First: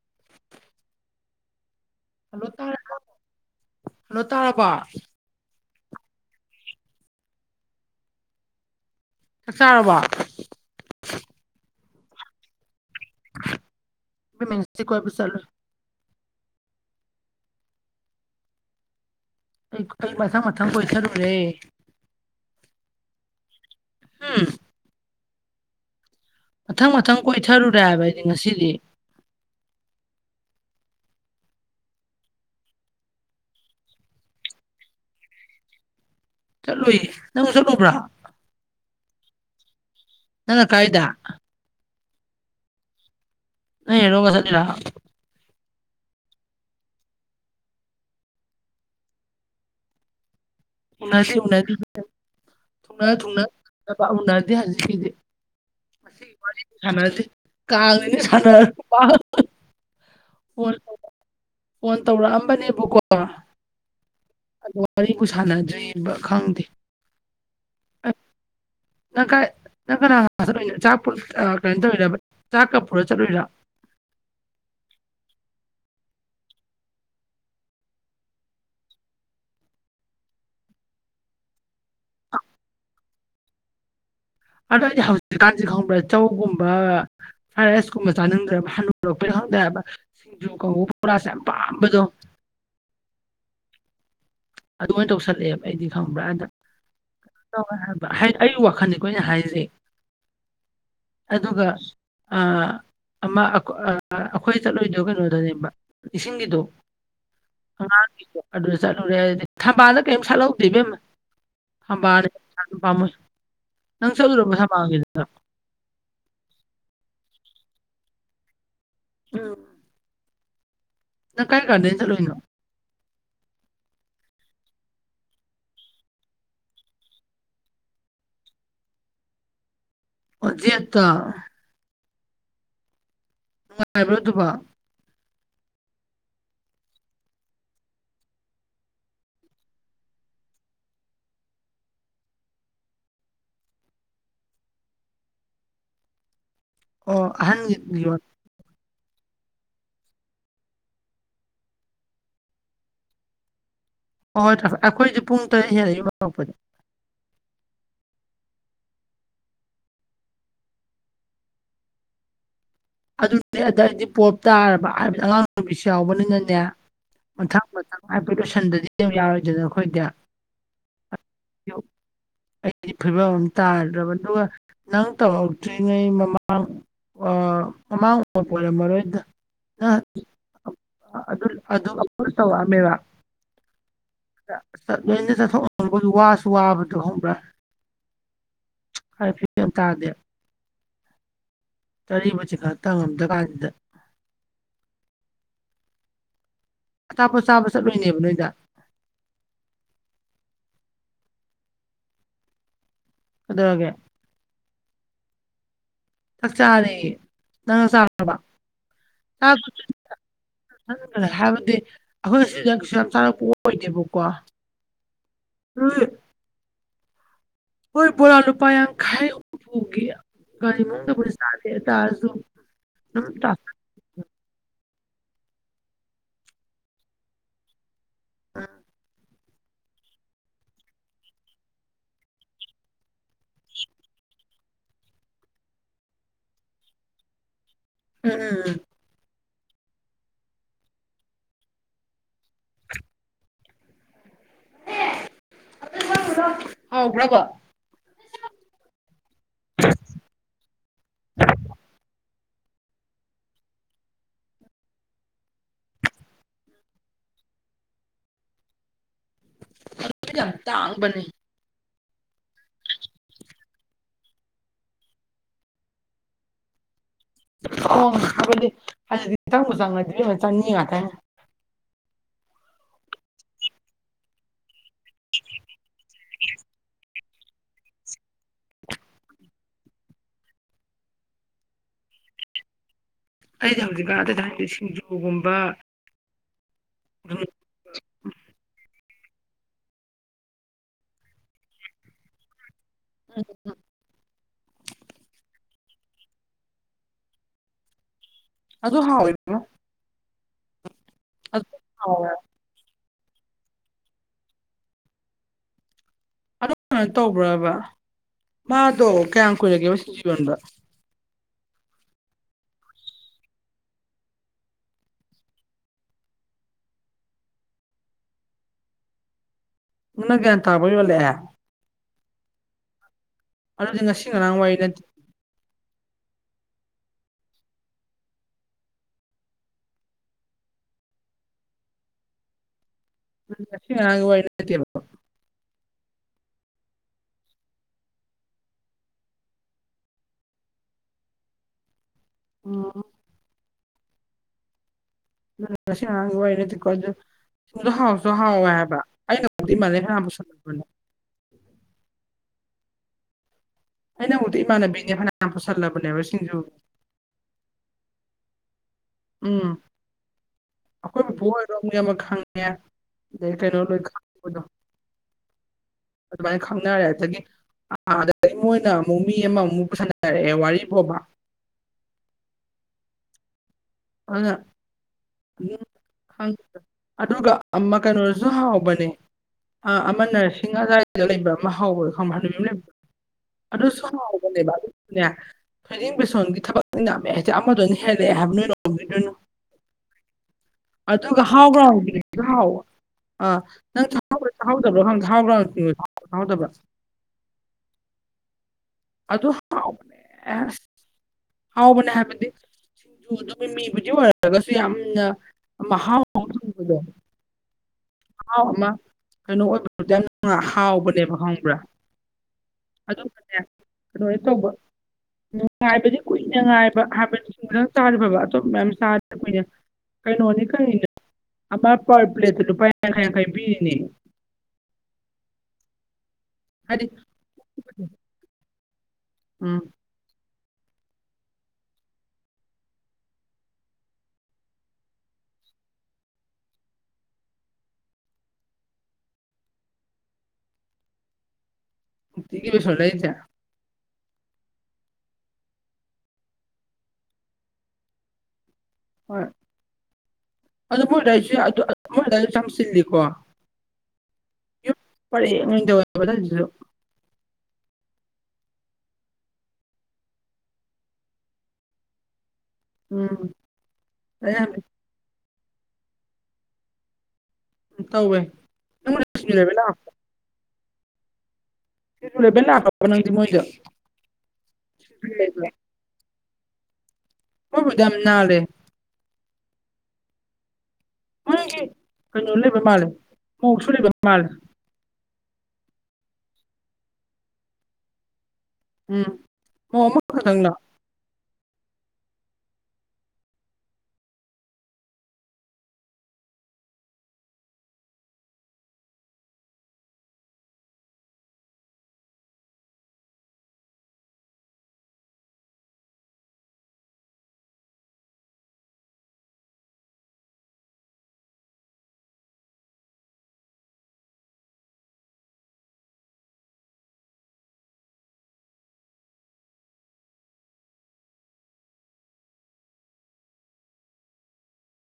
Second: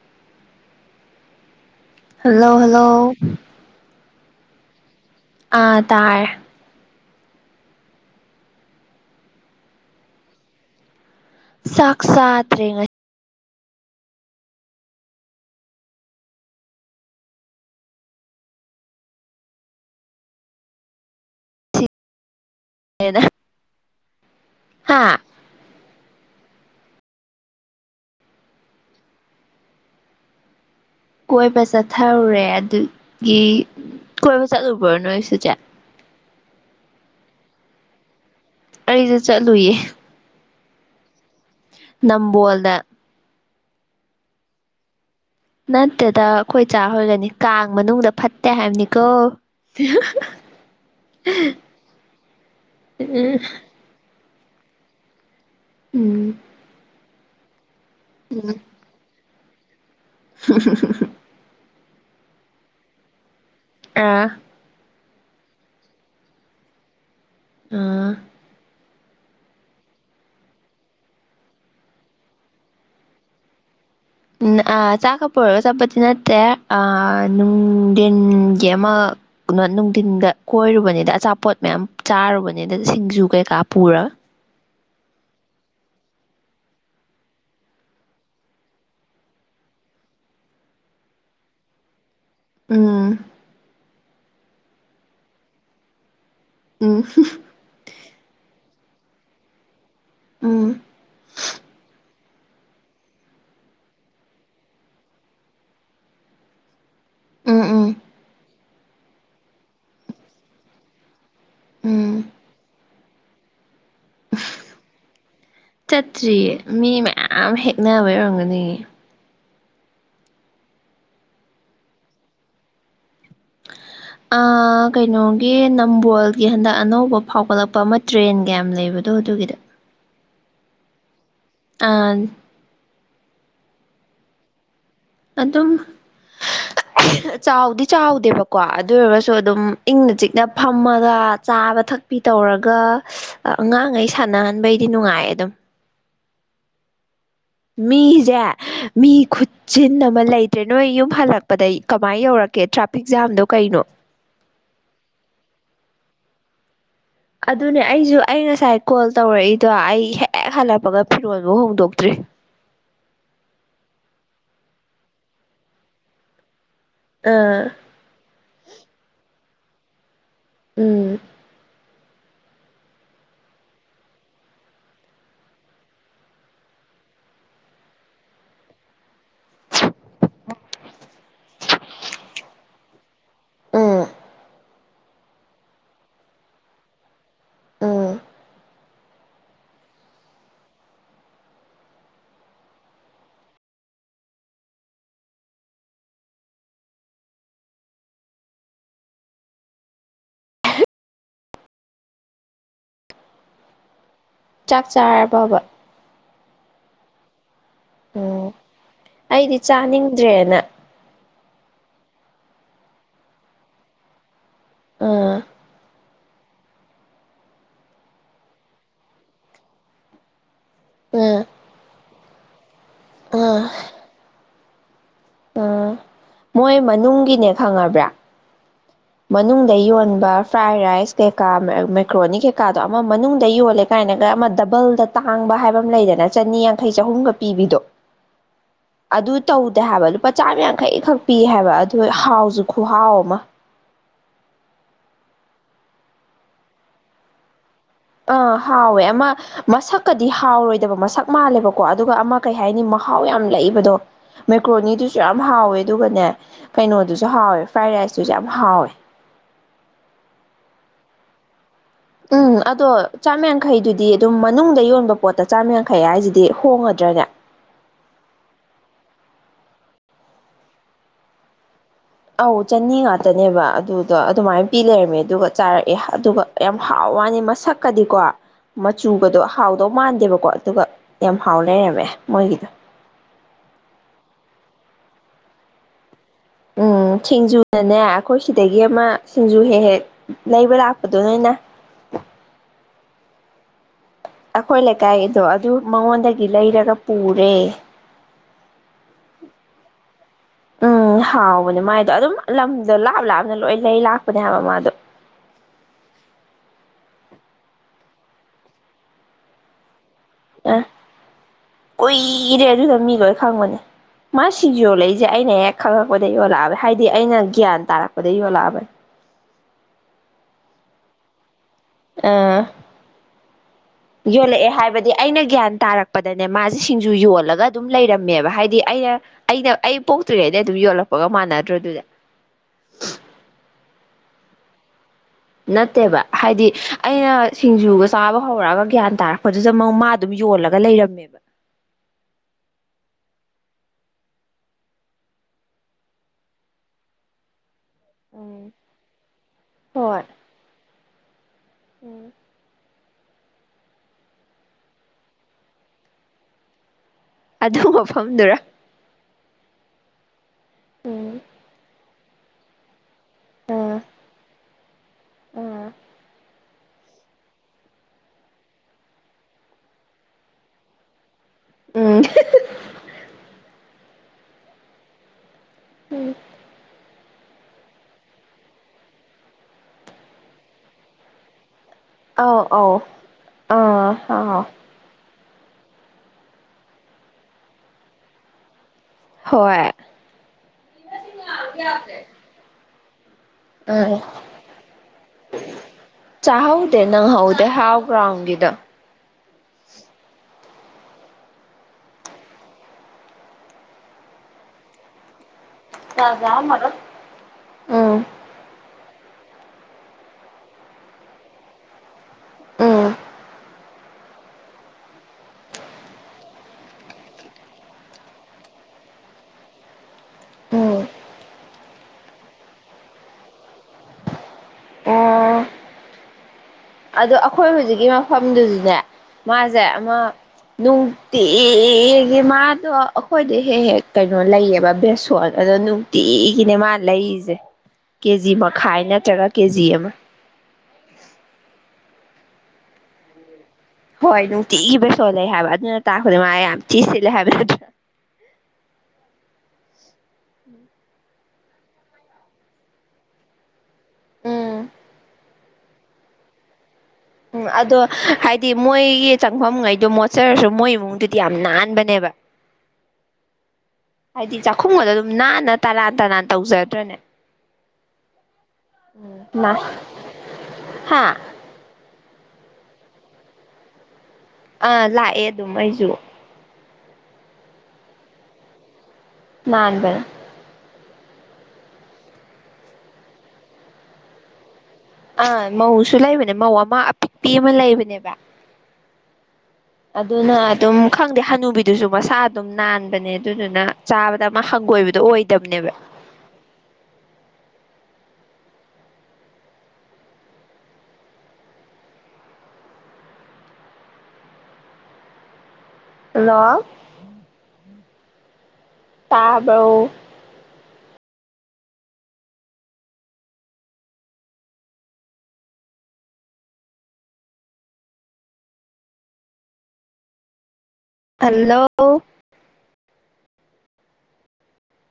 [inaudible] Hello hello ꯀꯤꯅꫭ ꯇꯧꯔꯕꯣ ꯑꯥ ꯇꯥꯔꯦ ꯆꯥꯛ ꯆꯥꯔꯕꯣ ꯆꯥꯛ ꯆꯥꯗ꯭ꯔꯦ ꯉꯥ ꯑꯩꯈꫭꯏ ꯃꯦꯟꯏꯇꯤꯛ ꯀꫭꯏꯕ ꯆꯠꯂꫭ ꯑꯩ ꯑꯩ ꯃꯊꯪ ꯃꯊꯪ ꯀꯣꯏꯊꯔꯨꯔꯦ ꯇꯦꯗ ꯎꯝ ꯍꯥꯥ ꯃꯊꯪ ꯃꯊꯪ ꯀꯣꯏꯊꯔꯨꯔꯦ ꯍꯥꯏꯕ ꯑꯩꯗꯤ ꯉꯁꯤꯗꯤ ꯀꯣꯏꯕ ꯆꯠꯊꯔꯨꯔꯦ ꯑꯗꯨꯒꯤ ꯀꯣꯏꯕ ꯆꯠꯂꯨꯕ꯭ꯔꯣ ꯅꯣꯏꯁꯨ ꯆꯦ ꯆꯠꯂꯨꯏ ꯅꯪꯖꯨ ꯆꯠꯂꯨꯕ꯭ꯔꯥ ꯑꯩꯖꯨ ꯆꯠꯂꯨꯌꯦ ꯅꯪꯅ ꯀꯥꯏꯗ ꯅꯝꯕꯣꯜꯗ ꯅꯣꯏ ꯍꯦꯔꯣꯒ ꯆꯠꯂꯤꯔꯣ ꯅꯠꯇꯦꯗ ꯑꯩꯈꯣꯏ ꯆꯥ ꯍꯣꯏꯒꯅꯤ ꯀꯥꯡ ꯃꯅꯨꯡꯗ ꯐꯠꯇꯦ ꯍꯥꯏꯕꯅꯤꯀꯣ [inaudible] ꯎꯅꯁꯤ ꯎꯅꯗꯔꯤꯕꯅꯦ ꯊꯨꯡꯅ ꯎꯝ ꯊꯨꯡꯅ ꯑꯥ ꯄꯥꯡ ꯎꯅꯗꯦ ꯍꯧꯖꯤꯛꯀꯤꯗꯤ ꯎꯝ ꯉꯁꯤ ꯋꯥꯔꯤ ꯑꯝꯇ ꯁꯥꯟꯅꯗꯦ ꯀꯥꯡꯅꯤꯅ ꯁꯥꯟꯅꯔꯨꯕ ꯐꯣꯟ ꯇꯧꯕ ꯐꯣꯟ ꯇꯧꯔꯛꯑꯝꯕꯅꯦꯕꯀꯣ ꯑꯥ ꯑꯗꯥ ꯋꯥꯔꯤꯕꯨ ꯁꯥꯟꯅꯗ꯭ꯔꯤꯕ ꯈꯪꯗꯦ ꯑꯥ ꯑꯁ ꯅꯪ ꯀꯥꯏ ꯅꯪ ꯀꯅꯥ ꯀꯅꯥ ꯆꯠꯂꯨꯏꯅꯣ ꯆꯥꯛ ꯄꯨ ꯑꯥ ꯀꯩꯅꯣ ꯇꯧꯔꯤꯔꯕ ꯆꯥꯛꯀ ꯄꯨꯔ ꯆꯠꯂꯣꯏꯔꯥ ꯎꯝ ꯑꯥ ꯆꯥꯛꯀ ꯄꯨꯔꯒ ꯆꯠꯄꯗꯤ ꯅꯠꯇꯦ ꯑꯥ ꯅꯨꯡꯗꯤꯟꯒꯤ ꯑꯃ ꯀ ꯅꯨꯡꯊꯤꯟꯗ ꯀꯣꯏꯔꯨꯕꯅꯤꯗ ꯑꯆꯥꯄꯣꯠ ꯃꯌꯥꯝ ꯆꯥꯔꯨꯕꯅꯤꯗ ꯁꯤꯡꯖꯨ ꯀꯩꯀꯥ ꯄꯨꯔꯒ ꯑꯗꯨꯏꯗꯤ ꯍꯧꯖꯤꯛꯀꯥꯟꯁꯤ ꯈꯪꯕ꯭ꯔꯥ ꯆꯧꯒꯨꯝꯕ ꯐ꯭ꯔꯥꯏ ꯔꯥꯏꯁ ꯀꯨꯝꯕ ꯆꯥꯅꯤꯡꯗ꯭ꯔꯦꯕ ꯍꯅꯨꯔꯛꯄꯩꯔ ꯈꯪꯗ꯭ꯔꯕ ꯁꯤꯡꯖꯨ ꯀꯥꯡꯒꯧ ꯕꯣꯔꯥꯁꯦ ꯌꯥꯝ ꯄꯥꯝꯕꯗꯣ ꯎꯝ꯫ ꯑꯗꯨ ꯑꫭꯏꯅ ꯇꯧꯁꯜꯂꯛꯑꯦꯕ ꯑꯩꯗꯤ ꯈꯪꯕ꯭ꯔꯥꯅ ꯎꯝ [unintelligible] ꯍꯥꯏꯕ ꯍꯥꯏ ꯑꯩ ꯋꯥꯈꯜꯅꯤꯀꯣ ꯑꯩꯅ ꯍꯥꯏꯖꯦ ꯎꯝ ꯑꯗꯨꯒ ꯑꯥ ꯑꯃ ꯑꯈꫭꯏ ꯑꯥ ꯑꯩꯈꯣꯏ ꯆꯠꯂꯨꯏꯗꯣ ꯀꯩꯅꯣꯗꯅꯦꯕ ꯏꯁꯤꯡꯒꯤꯗꯣ ꯎꯝ ꯎꯝ [unintelligible] ꯑꯗꯨ ꯆꯠꯂꯨꯔꯦ ꯍꯥꯏꯗꯤ ꯊꯝꯕꯥꯜꯗ ꯀꯔꯤꯝ ꯁꯥꯠꯍꯧꯗꯦ ꯏꯕꯦꯝꯃ ꯎꯝ ꯊꯝꯕꯥꯜꯅ ꯄꯩꯁꯥꯗꯨꯝ ꯄꯥꯝꯃꯨꯏ ꯅꯪ ꯆꯠꯂꯨꯨꯔꯕꫭ ꯊꯝꯕꯥꯜꯒꯤꯗꫭ ꯆꯠꯇ꯭ꯔꯤꯌꯦ ꯃꯤ ꯃꯌꯥꯝ ꯍꯦꯛꯅꯕꯩ ꯑꯣꯏꯔꯝꯒꯅꯤꯌꯦ ꯎꯝ ꯅꯪ ꯀꯔꯝ ꯀꯥꯟꯗꯒꯤ ꯆꯠꯂꯨꯏꯅꯣ [inaudible] ꯑ ꯀꯩꯅꯣꯒꯤ ꯅꯝꯕꯣꯜꯒꯤ ꯍꯟꯗꯛ ꯑꯅꯧꯕ ꯐꯥꯎꯒꯠꯂꯛꯄ ꯑꯃ ꯇ꯭ꯔꯦꯟꯒ ꯌꯥꯝ ꯂꯩꯕꯗꯣ ꯑꯗꯨꯒꯤꯗ ꯑꯣ ꯖꯦꯠ ꯇꯣ ꯑꯥꯟ ꯅꯨꯡꯉꯥꯏꯕ꯭ꯔꯣ ꯑꯗꯨꯕꯣ ꯑꯗꯨꯝ [inaudible] ꯆꯥꯎꯗꯤ ꯆꯥꯎꯗꯦꯕꯀꯣ ꯑꯗꯨ ꯑꯣꯏꯔꯒꯁꯨ ꯑꯗꯨꯝ ꯏꯪꯅ ꯆꯤꯛꯅ ꯐꯝꯃꯒ ꯆꯥꯕ ꯊꯛ ꯄꯤ ꯇꯧꯔꯒ ꯑꯉꯥꯡꯈꯩ ꯁꯥꯟꯅꯍꯟꯕꯩꯗꯤ ꯅꯨꯡꯉꯥꯏꯌꯦ ꯑꯗꯨꯝ ꯑꯣ ꯑꯍꯟ ꯃꯤꯖꯦ ꯃꯤ ꯈꯨꯆꯤꯟ ꯑꯃ ꯂꯩꯇ꯭ꯔꯦ ꯅꯣꯏ ꯌꯨꯝ ꯍꯜꯂꯛꯄꯗꯩ ꯀꯝꯃꯥꯏ ꯌꯧꯔꯛꯀꯦ ꯇ꯭ꯔꯥꯐꯤꯛ ꯖꯥꯝꯗꯣ ꯀꯩꯅꯣ ꯍꯣ ꯍꯣꯏ [unintelligible] ꯑꯈꫭꯏꯖꯨ ꯄꯨꯡ ꯇꯔꯦꯠ ꯍꯦꯜꯂꯦ ꯌꯨꯝ ꯌꯧꯔꯛꯄꯗ ꯑꯗꯨꯅꯦ ꯑꯩꯖꯨ ꯑꯩ ꯉꯁꯥꯏ ꯀꯣꯜ ꯇꯧꯔꯛꯏꯗꯣ ꯑꯩ ꯍꯦꯛ ꯍꯜꯂꯛꯄꯒ ꯐꯤꯔꯣꯜꯕꫭꯛ ꯍꯣꯡꯗꯣꯛꯇ꯭ꯔꯤ ꯑꯗꯨꯅꯦ ꯑꯗ ꯑꯩꯗꯤ ꯄꯣꯞ ꯇꯥꯔꯕ ꯍꯥꯏꯕꯗꯤ ꯑꯉꯥꯡ ꯅꯨꯕꯤꯁꯨ ꯌꯥꯎꯕꯅꯤꯅꯅꯦ ꯑꯥ ꯃꯊꯪ ꯃꯊꯪ [unintelligible] ꯂꯣꯏꯁꯟꯗꯗꯤ ꯌꯥꯔꯣꯏꯗꯅ ꯑꯈꯣꯏꯗꯤ ꯎꯝ [inaudible] ꯑꯩꯗꯤ ꯐꯤꯕꯝ ꯑꯃ ꯇꯥꯗ꯭ꯔꯕ ꯑꯗꯨꯒ ꯅꯪ ꯇꯧꯔꯛꯇ꯭ꯔꯤꯉꯩ ꯃꯃꯥꯡ ꯑ ꯃꯃꯥꯡ ꯑꯣꯏꯕꯨ ꯑꯣꯏꯔꯝꯃꯔꯣꯏꯗ [unintelligible] ꯑꯈꫭꯏ ꯇꯧꯔꯛꯑꯝꯃꯦꯕ ꯎꯝ [unintelligible] ꯋꯥꯁꯨ ꯋꯥꯕꯗꯣ ꯈꯪꯕ꯭ꯔ ꯎꯝ [unintelligible] ꯇꯥꯗꯦ [unintelligible] ꯆꯤꯡꯈꯠꯇ ꯉꯝꯗ꯭ꯔ ꯀꯥꯟꯖꯤꯗ ꯑꯆꯥꯥꯄꯣꯠ ꯆꯥꯕ ꯆꯠꯂꯨꯏꯅꯦꯕ ꯅꯣꯏꯗꯣ ꯀꯗꯧꯔꯒꯦ ꯆꯥꯛ ꯆꯥꯔꯕꯕ ꯆꯥꯛ ꯆꯥꯔꯦ ꯅꯪ [unintelligible] ꯆꯥꯔꯕ ꯎꯝ ꯑꯩꯗꯤ ꯆꯥꯅꯤꯡꯗ꯭ꯔꯦꯅ [unintelligible] ꯍꯥꯏꯕꯗꯤ ꯑꯈꯣꯏ ꯉꯁꯤꯁꯦ ꯀꯩꯁꯨ ꯌꯥꯝ ꯆꯥꯔꯛꯄ ꯑꯣꯏꯗꯦꯕꯀꯣ ꯑꯣ ꯍꯨꯏ ꯍꯣꯏ ꯕꯣꯔꯥ ꯂꯨꯄꯥ ꯌꯥꯡꯈꯩ ꯍꯨꯝꯐꯨꯒꯤ ꯒꯥꯔꯤ ꯃꯅꯨꯡꯗꯕꯨꯗꯤ ꯎꯝ [unintelligible] ꯆꯥꯏ ꯑꯗꫭ ꯗꯨꯝ ꯆꯥ ꯎꯝ ꯎꯝ ꯃꯣꯏ ꯃꯅꯨꯡꯒꯤꯅꯦ ꯈꯪꯉꯕ꯭ꯔꯥ ꯃꯅꯨꯡꯗ ꯌꯣꯟꯕ ꯐ꯭ꯔꯥꯏ ꯔꯥꯏꯁ ꯀꯩꯀꯥ ꯃꯦꯀ꯭ꯔꯣꯅꯤ ꯀꯩꯀꯥꯗꯣ ꯑꯃ ꯃꯅꯨꯡꯗ ꯌꯣꯜꯂꯦ ꯀꯥꯏꯅꯒ ꯑꯃ ꯗꯕꯜꯗ ꯇꯥꯡꯕ ꯍꯥꯏꯕꯝ ꯂꯩꯗꯅ ꯆꯅꯤ ꯌꯥꯡꯈꯩ ꯆꯍꯨꯝꯒ ꯄꯤꯕꯤꯗꯣ ꯎꯝ ꯎꯝ ꯑꯗꯨ ꯇꯧꯗꯦ ꯍꯥꯏꯕ ꯂꯨꯄꯥ ꯆꯥꯝ ꯌꯥꯡꯈꯩꯈꯛ ꯄꯤ ꯍꯥꯏꯕ ꯑꯗꯨ ꯍꯥꯎꯁꯨ ꯈꯨꯍꯥꯎ ꯑꯃ [unintelligible] ꯍꯥꯎꯕ꯭ꯔꯕ ꯑ ꯍꯥꯎꯋꯦ ꯑꯃ ꯃꯁꯛꯀꯗꯤ ꯍꯥꯎꯔꯣꯏꯗꯕ ꯃꯁꯛ ꯃꯥꯜꯂꯦꯕꯀꯣ ꯑꯗꯨꯒ ꯑꯃ ꯀꯩ ꯍꯥꯏꯅꯤ ꯃꯍꯥꯎ ꯌꯥꯝ ꯂꯩꯕꯗꯣ ꯃꯦꯀ꯭ꯔꯣꯅꯤꯗꯨꯁꯨ ꯌꯥꯝ ꯍꯥꯎꯋꯦ ꯑꯗꯨꯒꯅꯦ ꯀꯩꯅꯣꯗꯨꯁꯨ ꯍꯥꯎꯋꯦ ꯐ꯭ꯔꯥꯏ ꯔꯥꯏꯁꯇꯨꯖꯨ ꯌꯥꯝ ꯍꯥꯎꯋꯦ ꯑꯗꯨꯗꯤ ꯌꯥꯝ ꯇꯥꯡꯕꯅꯤ ꯎꯝ ꯑꯗꯣ ꯆꯥꯝꯌꯥꯡꯈꯩꯗꯨꯗꯤ ꯑꯗꯨꯝ ꯃꯅꯨꯡꯗ ꯌꯣꯟꯕ ꯄꯣꯠꯇ ꯆꯥꯝꯌꯥꯡꯈꯩ ꯍꯥꯏꯖꯤꯗꯤ ꯍꯣꯡꯉꯗ꯭ꯔꯅꯦ ꯍꯣꯡꯉꯦ ꯍꯥꯏꯕꯗꯤ ꯍꯧꯖꯤꯛꯇꯤ ꯆꯪꯕꯨ ꯆꯪꯉꯗꯤ ꯏꯕꯦꯝꯃ ꯆꯅꯤ ꯉꯥꯇꯅꯦ ꯑꯧ ꯆꯅꯤ ꯉꯥꯇꯅꯦꯕ ꯑꯗꯨꯗ ꯑꯗꯨꯃꯥꯏ ꯄꯤ ꯂꯩꯔꯝꯃꯦ ꯑꯗꯨꯒ ꯆꯥꯔꯛꯑꯦ ꯑꯗꯨꯒ ꯌꯥꯝ ꯍꯥꯎ ꯋꯥꯅꯦ ꯃꯁꯛꯀꯗꯤꯀꯣ ꯃꯆꯨꯒꯗꯣ ꯍꯥꯎꯗꯧ ꯃꯥꯟꯗꯦꯕꯀꯣ ꯑꯗꯨꯒ ꯌꯥꯝ ꯍꯥꯎ ꯂꯩꯔꯝꯃꯦ ꯃꯣꯏꯒꯤꯗꯣ ꯑꯩꯗꯤ ꯍꯧꯖꯤꯛꯀꯥꯟ ꯑꯇꯩ ꯆꯥꯅꯤꯡꯗꯦ ꯁꯤꯡꯖꯨꯒꯨꯝꯕ ꯎꯝ ꯁꯤꯡꯖꯨꯅꯅꯦ ꯑꯩꯈꯣꯏ ꯁꯤꯗꯒꯤ ꯑꯃ ꯁꯤꯡꯖꯨ ꯍꯦꯛ ꯍꯦꯛ ꯂꯩꯕ ꯂꯥꯛꯄꯗꯣ ꯅꯣꯏꯅ ꯎꯝ ꯎꯝ ꯑꯈꯣꯏ ꯂꯩꯀꯥꯏꯗꯣ ꯑꯗꯨ ꯃꯉꯣꯟꯗꯒꯤ ꯂꯩꯔꯒ ꯄꯨꯔꯦ ꯑꯗꯨ ꯍꯥꯎꯋꯦ ꯏꯕꯦꯝꯃ ꯎꯝ ꯑꯗꯨ ꯍꯥꯎꯕꯅꯦ ꯃꯥꯏꯗꯣ ꯍꯥꯎꯋꯦ ꯑꯗꯨꯝ ꯂꯝꯗꯣ ꯂꯥꯞ ꯂꯥꯞꯅ ꯂꯣꯏ ꯂꯩ ꯂꯥꯛꯄꯅꯦ ꯍꯥꯏꯕ ꯃꯥꯗꯣ ꯑꯗꯣ ꯀꯩꯅꯣ ꯇꯧꯕ꯭ꯔꯕ ꯃꯥꯗꯣ ꯀꯌꯥꯝ ꯀꯨꯏꯔꯒꯦꯕ ꯁꯤꯡꯖꯨ ꯌꯣꯟꯕ ꯀꯨꯏꯔꯦ ꯑꯗꯨꯗꯣ ꯃꯤ ꯂꯣꯏ ꯈꯪꯕꯅꯦ ꯃꯥ ꯁꯤꯡꯖꯨ ꯌꯣꯜꯂꯛꯏꯖꯦ ꯑꯩꯅ ꯍꯦꯛ ꯈꯪꯉꯛꯄꯗꯩ ꯌꯣꯜꯂꯛꯑꯝꯃꯦ ꯍꯥꯏꯗꯤ ꯑꯩꯅ ꯒ꯭ꯌꯥꯟ ꯇꯥꯔꯛꯄꯗꯩ ꯌꯣꯜꯂꯛꯑꯕꯅꯦ ꯅꯪꯅ ꯒ꯭ꯌꯥꯟ ꯇꯥꯔꯛꯄꯗ ꯌꯣꯂꯛꯑꯦ ꯑꯥ ꯑꯗꯨꯗꯤ ꯉꯁꯤ ꯉꯔꯥꯡ ꯌꯣꯜꯂꯛꯑꯦ ꯋꯥꯔꯤ ꯅꯠ ꯍꯥꯏꯕꯗꯤ ꯑꯩꯅ ꯒ꯭ꯌꯥꯟ ꯇꯥꯔꯛꯄꯗꯅꯦ ꯃꯥꯖꯦ ꯁꯤꯡꯖꯨ ꯌꯣꯜꯂꯒ ꯑꯗꯨꯝ ꯂꯩꯔꯝꯃꯦꯕ ꯍꯥꯏꯗꯤ ꯑꯩꯅ ꯑꯩꯅ ꯑꯩ ꯄꯣꯛꯇ꯭ꯔꯤꯉꯩꯗꯩꯩ ꯑꯗꯨꯝ ꯌꯣꯜꯂꯛꯄꯒ ꯃꯥꯟꯅꯗ꯭ꯔꯣ ꯑꯗꯨꯗꯤ ꯉꯁꯤ ꯉꯔꯥꯡꯒꯤ ꯋꯥꯔꯤ ꯅꯠꯇꯦꯕ ꯅꯠꯇꯦꯕ ꯍꯥꯏꯗꯤ ꯑꯩꯅ ꯁꯤꯡꯖꯨꯒ ꯆꯥꯕ ꯍꯧꯔꯛꯑꯒ ꯒ꯭ꯌꯥꯟ ꯇꯥꯔꯛꯄꯗꯨꯗ ꯃꯛ ꯃꯥ ꯗꯨꯝ ꯌꯣꯜꯂꯒ ꯂꯩꯔꯝꯃꯦꯕ ꯎꯝ ꯉꯁꯤ ꯉꯔꯥꯡꯒꯤ ꯋꯥꯔꯤ ꯅꯥꯠꯇꯦꯀꯣ ꯑꯗꯣ ꯁꯤꯡꯖꯨꯗꯣ ꯍꯥꯎꯖꯨ ꯗꯣ ꯍꯥꯎꯋꯦ ꯎꯝ ꯍꯥꯏꯕ ꯑꯩꯅ ꯗꯤ ꯍꯣꯏ [unintelligible] ꯎꯝ ꯑꯩꯅꯕꯨꯗꯤ ꯏꯃꯥꯟꯅꯕꯤꯅꯦ ꯐꯅꯌꯥꯝ ꯄꯨꯠꯁꯜꯂꯕꯅꯦꯕ ꯁꯤꯡꯖꯨ ꯑꯗꯨ ꯃꯐꯝꯗꯨꯔ ꯎꯝ ꯑꯈꯣꯏ ꯎꯝ ꯄꯨꯄꯨ ꯑꯣꯏꯔꯣꯝ ꯃꯤ ꯑꯃ ꯈꯪ ꯉꯦ ꯑꯗꯩ ꯀꯩꯅꯣ ꯂꯣꯏ ꯑ ꯈꯪ ꯕꯗꯣ ꯑ ꯑꯗꯨꯃꯥꯏ ꯈꯪꯅꯔꯦ ꯑꯗꯒꯤ ꯑꯥ ꯗꯒꯤ ꯃꯣꯏꯅ ꯑꯃꯨꯛ ꯃꯤ ꯑꯃꯃꯨꯛ ꯄꯨꯁꯟꯅꯔꯛꯑꯦ ꯋꯥꯔꯤꯕꯣꯕꯥ ꯎꯝ ꯍꯍꯥ ꯑꯗꯨꯅꯥ ꯗꯨꯝ ꯈꯪꯗꯦꯗ ꯑꯗꯨꯒ ꯑꯃ ꯀꯩꯅꯣꯗꯨꯖꯨ ꯍꯥꯎꯕꯅꯦ ꯑ ꯑꯃꯅ [unintelligible] ꯂꯩꯕ ꯑꯃ ꯍꯥꯎꯕꯗꯣ ꯍꯥꯅꯨꯕꯤ ꯑꯧ ꯑꯃꯥ ꯂꯩꯕꯗꯣ ꯑꯧ ꯑꯗꯨꯖꯨ ꯑꯥ ꯑꯥꯎ ꯍꯥꯎꯕꯅꯦꯕꯥ ꯅꯦ ꯊꯣꯏꯗꯤꯡ ꯕꯦꯁꯣꯟꯒꯤ ꯊꯕꯛ ꯅꯤꯅ ꯑꯃꯥ ꯍꯦꯛꯇꯥ ꯍꯦꯜꯂꯛꯑꯦ ꯍꯥꯏꯕ ꯅꯣꯏꯔꯣꯝꯒꯤꯗꯨ ꯅ ꯍꯣꯏ ꯑꯗꯨꯒ ꯍꯥꯎꯒ꯭ꯔꯣꯟꯒꯤꯗꯨꯖꯨ ꯍꯥꯎꯋꯦ ꯑꯥ ꯅꯪ ꯎꯝ ꯇꯍꯧꯕ꯭ꯔꯥ ꯇꯍꯧꯗꯕ꯭ꯔꯥ ꯍꯥꯎꯒ꯭ꯔꯣꯟꯒꯤꯗꯣ ꯇꯥꯍꯧꯗꯕ꯭ꯔꯥ ꯇꯦ ꯅꯪꯍꯧꯗꯦ ꯍꯥꯎꯒ꯭ꯔꯥꯎꯟꯒꯤꯗꯣ ꯑꯗꯨ ꯍꯥꯎꯕꯅꯦ ꯍꯥꯎꯕꯅꯦ ꯍꯥꯏꯕꯗꯤ ꯁꯤꯡꯖꯨꯗꯣ ꯃꯤꯃꯤꯕꯨꯗꯤ ꯑꯣꯏꯔꯒꯁꯨ ꯌꯥꯝꯅ ꯃꯍꯥꯎ ꯆꯥ ꯑꯃ ꯆꯥꯔꯝꯃꯔꯣꯏ ꯐꯪꯕꯗꯣ ꯎꯝ ꯃꯍꯥꯎ ꯑꯃ ꯀꯩꯅꯣ ꯑꯣꯏꯕꯗꯣ ꯑꯗꯨ ꯌꯥꯝ ꯍꯥꯎꯕꯅꯦꯕ ꯈꯪꯕ꯭ꯔꯥ ꯎꯝ ꯑꯗꯨꯕꯨꯅꯦ ꯀꯩꯅꯣꯍꯦ ꯇꯧꯕ ꯅꯨꯉꯥꯏꯕꯗꯤ ꯀꯨꯏꯅ ꯉꯥꯏꯕ ꯍꯥꯏꯕꯗꯤ ꯈꯤꯇꯪ ꯆꯥꯗꯤ ꯐꯕ ꯑꯇꯣꯞꯄ ꯃꯌꯥꯝ ꯆꯗ ꯑꯩꯈꯣꯏꯅ ꯀꯩꯅꯣꯅꯤ ꯀꯩꯅ ꯎꯝ ꯑꯃ ꯄꯔ ꯄ꯭ꯂꯦꯠꯇ ꯂꯨꯄꯥ ꯌꯥꯡꯈꯩ ꯌꯥꯡꯈꯩ ꯄꯤꯔꯤꯅꯦ ꯍꯥꯏꯗꯤ ꯑꯗꯨ ꯑꯩꯈꯣꯏ ꯍꯧꯖꯤꯛꯀꯤ ꯃꯐꯝꯗꯨꯖꯨꯅꯦ ꯎꯝ ꯃꯥꯖꯦ ꯑꯃ ꯅꯨꯡꯇꯤꯒꯤ ꯃꯥꯗꯣ ꯑꯩꯈꯣꯏꯗ ꯍꯦꯛ ꯍꯦꯛ ꯀꯩꯅꯣ ꯂꯩꯌꯦꯕ ꯕꯦꯁꯣꯟ ꯑꯗꯣ ꯅꯨꯡ ꯇꯤꯒꯤꯅꯦ ꯃꯥ ꯂꯩꯔꯤꯖꯦ ꯀꯦ ꯖꯤ ꯃꯈꯥꯏ ꯅꯠꯇ꯭ꯔꯒ ꯀꯦꯖꯤ ꯑꯃ ꯅꯨꯡꯇꯤꯒꯤ ꯕꯦꯁꯣꯟ ꯂꯩꯔꯤꯁꯦ ꯍꯣꯏ ꯅꯨꯡꯇꯤ ꯕꯦꯁꯣꯟ ꯂꯩ ꯍꯥꯏꯕ ꯑꯗꯨꯅ ꯇꯥꯛꯄꯗꯤ ꯃꯥ ꯌꯥꯝ ꯊꯤꯅ ꯁꯤꯠꯂꯦ ꯍꯥꯏꯕ ꯅꯠꯇ꯭ꯔꯣ ꯍꯣꯏ ꯑꯗꯨ ꯃꯣꯏ [unintelligible] ꯌꯥꯝ ꯆꯤꯜꯂꯤꯀꯣ ꯎꯝ ꯌꯨꯝ ꯄꯔꯦꯡꯗ ꯑꯣꯏꯕ ꯑꯗꯥꯏꯗꯨꯖꯨ ꯎꯝ ꯑꯗꯣ ꯍꯥꯏꯗꯤ ꯃꯣꯏꯒꯤ ꯆꯪꯐꯝꯉꯩꯗꯣ ꯃꯣꯠꯆꯔꯁꯨ ꯃꯣꯏ ꯏꯃꯨꯡꯗꯨꯗꯤ ꯌꯥꯝ ꯅꯥꯟꯕꯅꯦꯕ [inaudible] ꯍꯥꯏꯗꯤ ꯑꯩꯅ ꯆꯥꯛꯈꯨꯝꯒꯗꯣ ꯑꯗꯨꯝ ꯅꯥꯟꯅ ꯇꯅꯥꯟ ꯇꯅꯥꯟ ꯇꯧꯖꯗ꯭ꯔꯅꯦ ꯇꯧꯋꯦ ꯅꯪꯕꯨ ꯁꯤꯡꯖꯨ ꯃꯥ ꯂꯩꯕ ꯂꯥꯛꯑꯣ ꯍꯥ [unintelligible] ꯅꯪꯗꯤ ꯃꯣꯏꯗ ꯑꯥ ꯂꯥꯛꯑꯦ ꯑꯗꯨꯝ ꯑꯩꯖꯨ ꯃꯣꯏ ꯃꯨꯡꯗꯣ ꯌꯥꯝ ꯅꯥꯜꯂꯦ ꯅꯥꯟꯕꯅꯦ ꯃꯣꯏꯒꯤ ꯀꯩꯅꯣ ꯂꯩꯕ ꯃꯥꯜꯂꯦ ꯃꯧꯁꯨ ꯂꯩꯕ ꯃꯥꯜꯂꯦ ꯑꯥ ꯃꯧꯁꯨ ꯂꯩꯕꯅꯦ ꯃꯧ ꯑꯃ ꯑꯄꯤꯛꯄꯤ ꯑꯃ ꯂꯩꯕꯅꯦꯕ ꯎꯝ ꯃꯣꯛ ꯑꯃꯈꯛꯇꯪꯂ ꯑꯗꯨꯅꯑꯗꯨꯝ ꯈꯪꯗꯦ ꯍꯅꯨꯕꯤꯗꯨꯁꯨ ꯃꯁꯥ ꯑꯗꯨꯝ ꯅꯥꯟꯕꯅꯦ ꯑꯗꯨꯗꯨꯅ ꯆꯥꯕꯗ ꯑꯃ ꯍꯪꯒꯣꯏꯕꯗꯣ ꯑꯣꯏꯗꯕꯅꯦꯕ ꯍꯜꯂꯣ ꯇꯥꯕ꯭ꯔꯣ ꯍꯜꯂꯣ